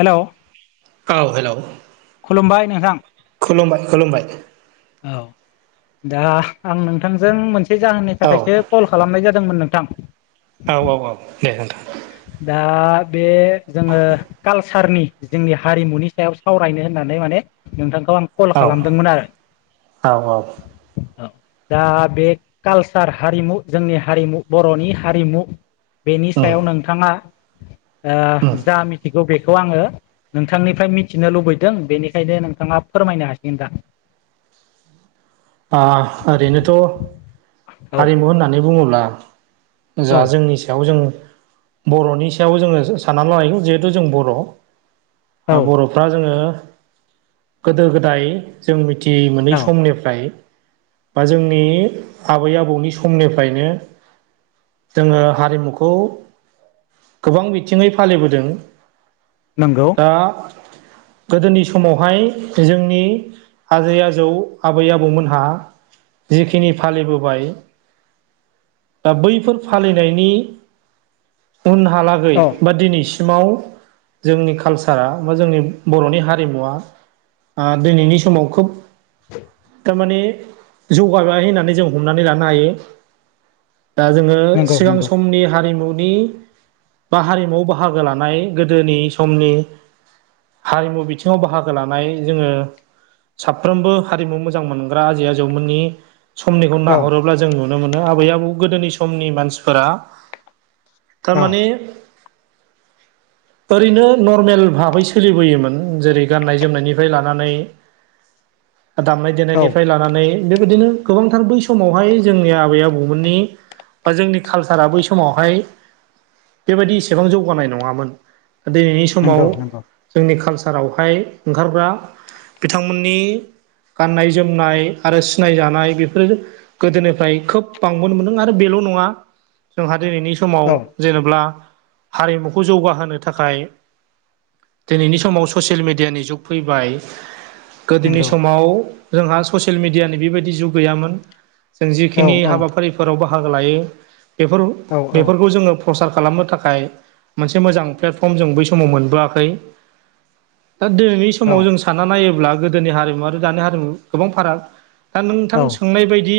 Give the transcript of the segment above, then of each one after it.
Hello औ hello खुलुमबाय नोंथां। खुलुमबाय खुलुमबाय औ दा आं नोंथांजों मोनसे जाहोननि औ थाखायसो कल खालामनाय जादोंमोन नोंथां। औ औ औ दे नोंथां। दा बे जोङो कालसारनि जोंनि हारिमुनि सायाव सावरायनो होननानै माने नोंथां। आं कल औ खालामदोंमोन आरो औ औ औ। दा बे कालसार हारिमु जोंनि हारिमु बर'नि हारिमु बेनि उम सायाव नोंथाङा उम ओ जा मि बेखौ आङो नोंथांनिफ्राय मिथिनो लुबैदों बेनिखायनो नोंथाङा फोरमायनो हासिगोन दा। आ ओरैनोथ' हारिमु औ होननानै बुङोब्ला। जा जोंनि सायाव जों बर'नि सायाव जोङो साननानै लायो जिहेथु जों बर' औ बर'फ्रा जोङो गोदो गोदाय जों मिन थि औ मोनै समनिफ्राय बा जोंनि आबै आबौनि समनिफ्रायनो। जोङो हारिमुखौ गोबां बिथिङै फालिबोदों। नंगौ दा गोदोनि समावहाय जोंनि आजै आजौ आबै आबौमोन हा जिखिनि फालिबोबाय। दा बैफोर फालिनायनि उनहालागै औ बा दिनैसि सिमाव जोंनि कालसारा बा जोंनि बर'नि हारिमुवा आ दिनैनि समाव खोब थारमाने जौगाबाय होननानै जों हमनानै लानो हायो। दा जोङो नंगौ सिगां नंगौ समनि हारिमु नि बा हारिमुआव बाहागो लानाय गोदोनि समनि हारिमु बिथिङाव बाहागो लानाय जोङो साफ्रोमबो हारिमु मोन मोजां मोनग्रा जि आजै आजौमोननि समनिखौ औ नाहरोब्ला जों नुनो मोनो आबै आबौ गोदोनि समनि मानसिफोरा औ थारमाने [inaudible] ओरैनो नर्मेल भाबै सोलिबोयोमोन जेरै गाननाय जोमनायनिफ्राय लानानै दामनाय औ देनायनिफ्राय लानानै बेबायदिनो गोबांथार बै समावहाय जोंनि आबै आबौमोननि बा जोंनि कालसारा बै समावहाय बेबायदि एसेबां जौगानाय नङामोन दिनैनि समाव नंगौ नंगौ जोंनि कालसार सारावहाय ओंखारग्रा बिथांमोननि गाननाय जोमनाय आरो सिनाय जानाय बेफोरो गोदोनिफ्राय खोब बांबोनो मोनदों आरो बेल' नङा। जोंहा दिनैनि समाव औ जेनेब्ला हारिमुखौ जौगाहोनो थाखाय दिनैनि समाव ससियेल मिडियानि जुग फैबाय। गोदोनि नंगौ समाव जोंहा ससियेल मिडियानि बेबायदि जुग गैयामोन। जों औ जिखिनि औ हाबाफारिफोराव बाहागो लायो बेफोर औ बेफोरखौ जोङो प्रसार खालामनो थाखाय मोनसे मोजां प्लेटफर्म जों बै समाव मोनबोआखै। दा दिनैनि औ समाव जों सानना नायोब्ला गोदोनि हारिमु आरो दानि हारिमु गोबां फाराग। दा औ नोंथां सोंनाय बायदि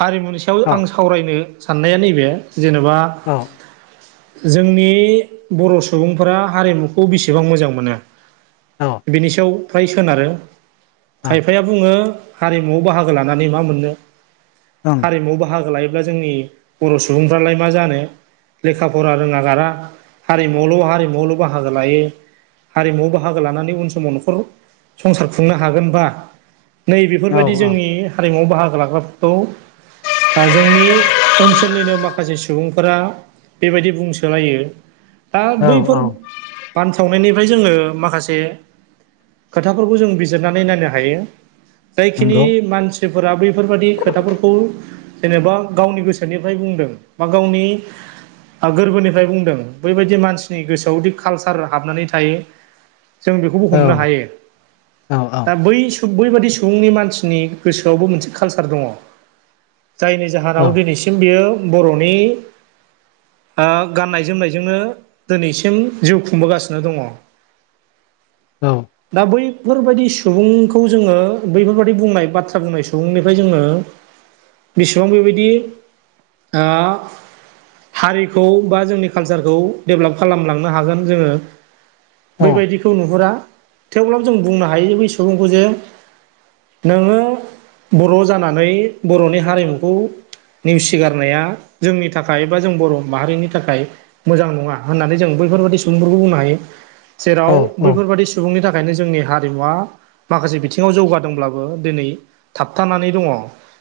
हारिमु सायाव औ आं सावरायनो साननाया नैबे जेनेबा ओं जोंनि बर' सुबुंफोरा हारिमुखौ बेसेबां मोजां मोनो। बेनि सायाव फ्राय सोनारो खायफाया बुङो हारिमुआव बाहागो लानानै मा मोननो हारिमुआव बाहागो लायो ब्ला जोंनि बर' सुबुंफ्रालाय मा जानो। लेखा फरा रोङ गारा हारिमुआवल' हारिमुआवल' बाहागो लायो। हारिमुवआव बाहागो लानानै उन समाव न'खर संसारखौ खुंनो हागोनबा नै औ बेफोरबायदि जोंनि हारिमुआव बाहागो लाग्राफोरखौ ओ‌ जोंनि ओनसोलनिनो माखासे सुबुंफोरा बेबायदि बुंसोलायो दा औ बैफोर औ बानसावनायनि ओमफ्राय जोङो माखासे खोथाफोरखौ जों बिजिरनानै नायनो हायो। जायखिनि नंगौ मानसिफोरा बैफोरबादि खोथाफोरखौ जेनेबा गावनि गोसोनिफ्राय बुंदों बा गावनि ओ गोरबोनिफ्राय बुंदों बबायदि मानसिनि गोसोआवदि कालसार हाबनानै थायो। जों बेखौबो औ हमनो हायो औ दा बै सम बैबादि सुबुंनि मानसिनि गोसोआवबो मोनसे कालचार दङ। जायनि जाहोनाव दिनैसिम बियो बर'नि ओ गाननाय जोमनायजोंनो दिनैसिम जिउ खुंबोगासिनो दङ। [inaudible] औ दा बै फोरबायदि सुबुंखौ जोङो बैफोरबायाददि बुंनाय बाथ्रा बुंनाय सुबुंनिफ्राय जोङो बेसेबां बेबायदि ओ हारिखौ बा जोंनि कालसारखौ डेभलप खालामलांनो हागोन जोङो औ बैबायदिखौ नुहुरा थेवब्लाबो जों बुंनो हायो बै सुबुंखौ जे नोङो बर' जानानै बर'नि हारिमुखौ नेवसिगारनाया जोंनि थाखाय बा जों बर' माहारिनि थाखाय मोजां नङा होननानै जोंबो बेफोरबायादि सुबुंफोरखौ बुंनो हायो औ जेराव बैफोरबायादि सुबुंनि थाखायनो जोंनि हारिमुवा माखासे बिथिङाव जौगादोंब्लाबो दिनै थाबथानानै दङ।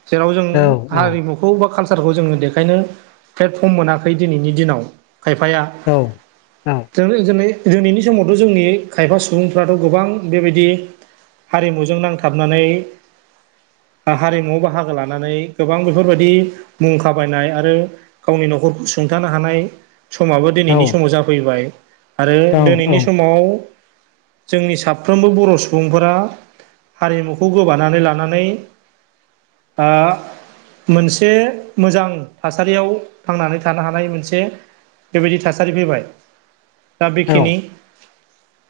जेराव जों हारिमुखौ बा कालसारखौ जोङो देखायनो प्लेटफर्म मोनाखै दिनैनि दिनाव खायफाया औ दिनैनि समावथ' जोंनि खायफा सुबुंफ्राथ' गोबां बेबायदि हारिमुजों नांथाबनानै [inaudible] हारिमुवआव बाहागो लानानै गोबां बेफोरबायदि मुंखा बायनाय आरो गावनि न'खरखौ सुं खोन्थानो हानाय समाबो औ दिनैनि समाव जाफैबाय आरो दिनैनि औ समाव जोंनि साब साफ्रोमबो बर' सुबुंफोरा हारिमुखौ गोबानानै लानानै ओ। मोनसे मोजां थासारियाव थांनानै थानो हानाय मोनसे बेबायदि थासारि फैबाय दा बेखिनि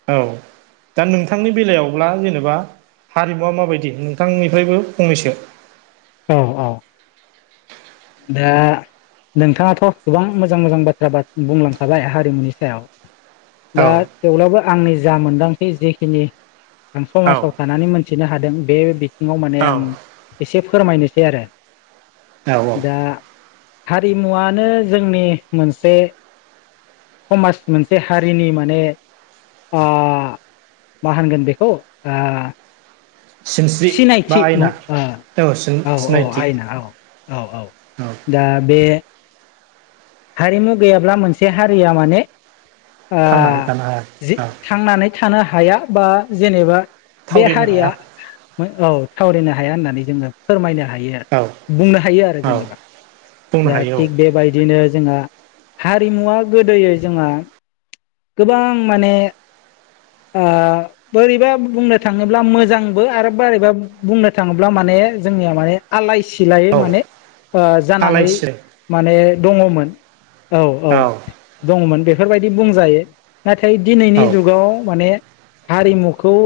औ। दा नोंथांनि बेलायावब्ला जेनेबा हारिमुवा माबायदि नोंथांनिफ्रायबो फंनैसो औ औ। दा नोंथाङाथ' गोबां मोजां मोजां बाथ्रा बुंलांखाबाय हारिमुनि सायाव। औ दा थेवब्लाबो आंनि जा मोनदांथि जेखिनि आं औ समाजाव थानानै मोनथिनो हादों बे बिथिङाव माने औ आं एसे फो फोरमायनोसै आरो। औ औ दा हारिमुवनो जोंनि मोनसे समाज मोनसे हारिनि माने ओ मा होनगोन बेखौ ओ सिनस्रि बा सिनायथि न आयना औ औ आयना औ। औ औ दा बे हारिमु गैयाब्ला मोनसे हारिया माने ओ थांनानै थानो हाया जि औ थांनानै थानो हा हाया बा जेनेबा बे थावरिनो हारिया हाया औ थावरिनो हा। हाया होननानै जोङो फोरमायनो। हायो औ बुंनो हायो औ जेनेबा बुंनो दा हायो थिग बेबायदिनो। जोंहा हारिमुवा गोदोयै जोंहा गोबां माने। ओ बोरैबा बुंनो थाङोब्ला मोजांबो आरो बोरैबा बुंनो थाङोब्ला माने। मानेयो जोंनिया माने आलाय। सिलायै औ माने ओ आलाय जानानै सिलाय माने दङमोन। औ औ दङमोन बेफोरबायदि बुंजायो। नाथाय दिनैनि औ जुगाव माने हारिमुखौ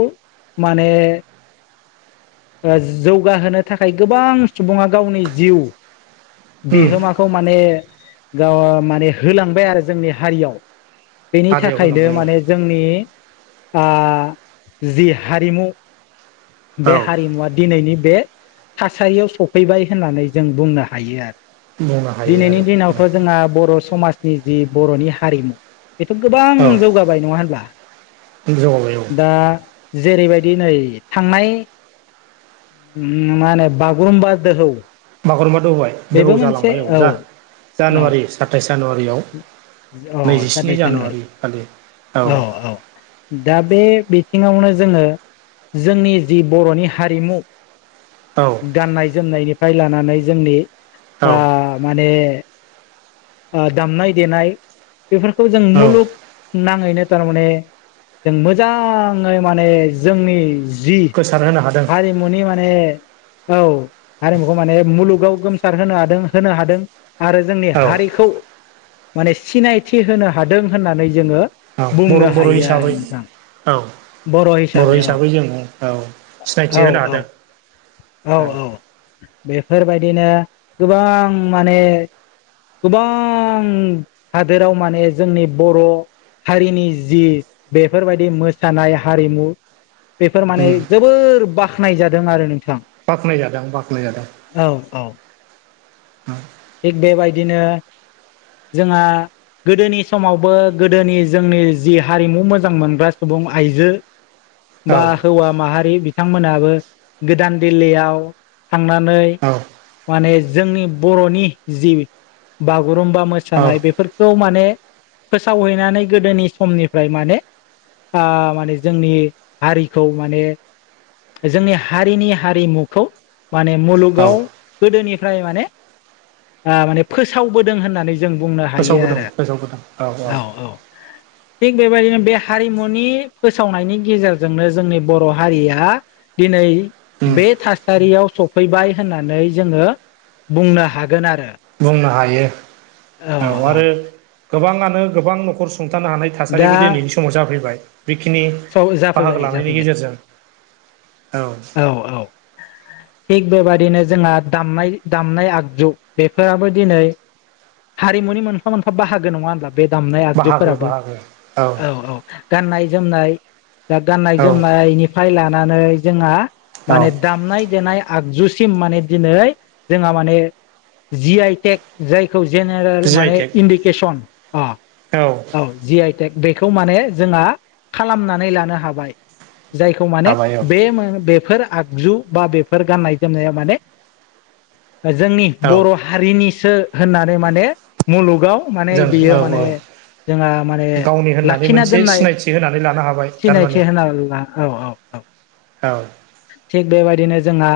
माने। ओ जौगाहोनो थाखाय गोबां सुबुङा गावनि जिउ। उम बिहोमाखौ माने गांव माने होलांबाय आरो जोंनि हारियाव। बेनि हारियाव थाखायनो होलांबाय औ माने जोंनि। आ जि हारिमु। बे औ। हारिमुवा दिनैनि बे थासारियाव सफैबाय होननानै जों बुंनो हायो आरो। बुंनो हायो दिनैनि आरो दिनावथ' जोंहा बर'। समाजनि जि बर'नि हारिमु बेथ' गोबां औ जौगाबाय नङा होनब्ला। जौगाबाय' औ। दा जेरैबायदि नै थांनाय। ओम मा होनो बागुरुम दौहौ। बागुरुम्बा दौहौवा दोहौ जालांबाय औ जा औ जानुवारि सातताइस जानुवारियाव। औ नैजिस्नि साताइस जानुवारि खालि औ। दा बे बिथिङावनो जोङो जोंनि जि बर'नि हारिमु। औ गाननाय जोमनायनिफ्राय लानानै जोंनि औ ओ माने। दामनाय देनाय बेफोरखौ जों औ मुलुग नाङैनो थारमाने। जों मोजाङै माने जोंनि। जि गोसार होनो हादों हारिमुनि माने। औ हारिमुखौ माने मुलुगाव गोमसार होनो हादों होनो हादों आरो। जोंनि औ हारिखौ माने सिनायथि होनो हादों होननानै जोङो। औ बर' बुंनो बर' हायो आरो हिसाबै नोंथां औ बर' हिसाबै औ औ सिनायथि औ होनो औ हादों औ औ बेफोरबायदिनो गोबां माने गोबां हादोराव माने जोंनि बर' हारिनि जि बेफोरबायदि मोसानाय हारिमु बेफोर माने उम जोबोर बाख्नाय जादों आरो नोंथाङा बाख्नाय जादों बाख्नाय जादों औ बेबायदिनो जोंहा गोदोनि समावबो गोदोनि जोंनि जि हारिमु मोजां मोनग्रा सुबुं आइजो औ बा हौवा माहारि बिथांमोनाबो गोदान दिल्लीयाव थांनानै औ माने जोंनि बर'नि जि बागुरुम्बा औ मोसानाय बेफोरखौ माने फोसावहैनानै गोदोनि समनिफ्राय माने माने जोंनि हारिखौ माने जोंनि हारिनि हारिमुखौ माने औ मुलुगाव गोदोनिफ्राय माने माने फोसावबोदों होननानै जों बुंनो हायो आरो औ औ थिग बेबायदिनो बे हारिमुनि फोसावनायनि गेजेरजोंनो जोंनि बर' हारिया दिनै उम बे थासारियाव सफैबाय होननानै जोङो बुंनो हागोन आरो बुंनो हायो औ आरो गोबाङानो गोबां न'खर सुंथानो हानाय दा थासारिबो दिनैनि समाव जाफैबाय बेखिनि स बाहागो जाफैबाय लानायनि जाफैबाय गेजेरजों औ औ थिग बेबायदिनो जोंहा दामनाय दामनाय आगजु बेफोराबो दिनै हारिमुनि मोनफा मोनफा बाहागो नङा होनब्ला बे दामनाय बाहागो आगजुफोराबो बाहागो औ औ गाननाय-जोमनाय दा गाननाय औ जोमनायनिफ्राय लानानै जोंहा औ माने दामनाय-देनाय आगजु सिम माने जोंहा माने जि आइ टेग जाय खौ जेनेरेल जि आइ माने टेक इण्डिकेसन अ औ जि आइ टेग बेखौ माने जोंहा खालामनानै लानो हाबाय जायखौ माने हाबाय औ बे मोन बे बेफोर आगजु बा बेफोर गाननाय जोमनाया माने जोंनि औ बर' हारिनिसो होननानै माने मुलुगाव माने जों बेयो औ औ माने जोंहा माने गावनि होननानै लाखिना मोनसे दोननाय सिनायथि होनानै लानो हाबाय सिनायथि थारमाने होनना ला औ औ औ औ थिग बेबायदिनो जोंहा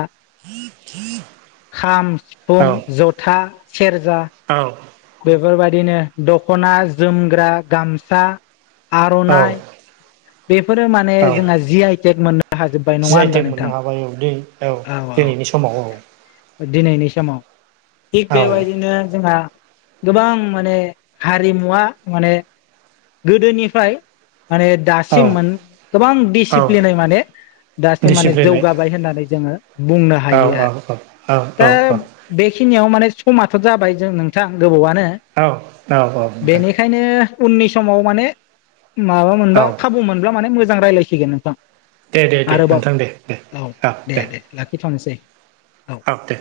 खाम, औ सिफुं, जथा, सेर औ बेफोरबायदिनो दख'ना, जोमग्रा, गामसा, औ आर'नाइ बेफोरो माने औ जोंहा जि आइटेक मोन जि आइ टेक मोननो हाबाय औ दै औ दिनैनि समाव औ दिनैनि समाव थि औ बेेबायायदि नो जोंङा गोबां माने हारिमुवा माने गोदोनिफ्राय माने औ दासिममोन गोबां औ दिडसिप्लिनै माने दासिम माने दिसिप्लिनै जौगाबाय होननानै जोङो बुंनो औ हायो औ आरो औ औ दा औ बेखिनियाव माने समाथ' जाबाय जों नोंथां गोबावा नो औ औ औ नोंथां बेनिखायनो उननि समाव माने माबा औ मोनबा ब्ला मोजां रायलायसिगोन नोंथां दे दे दे आरोबाव नोंथां दे दे औ दे दे लाखिथ'नोसै औ देे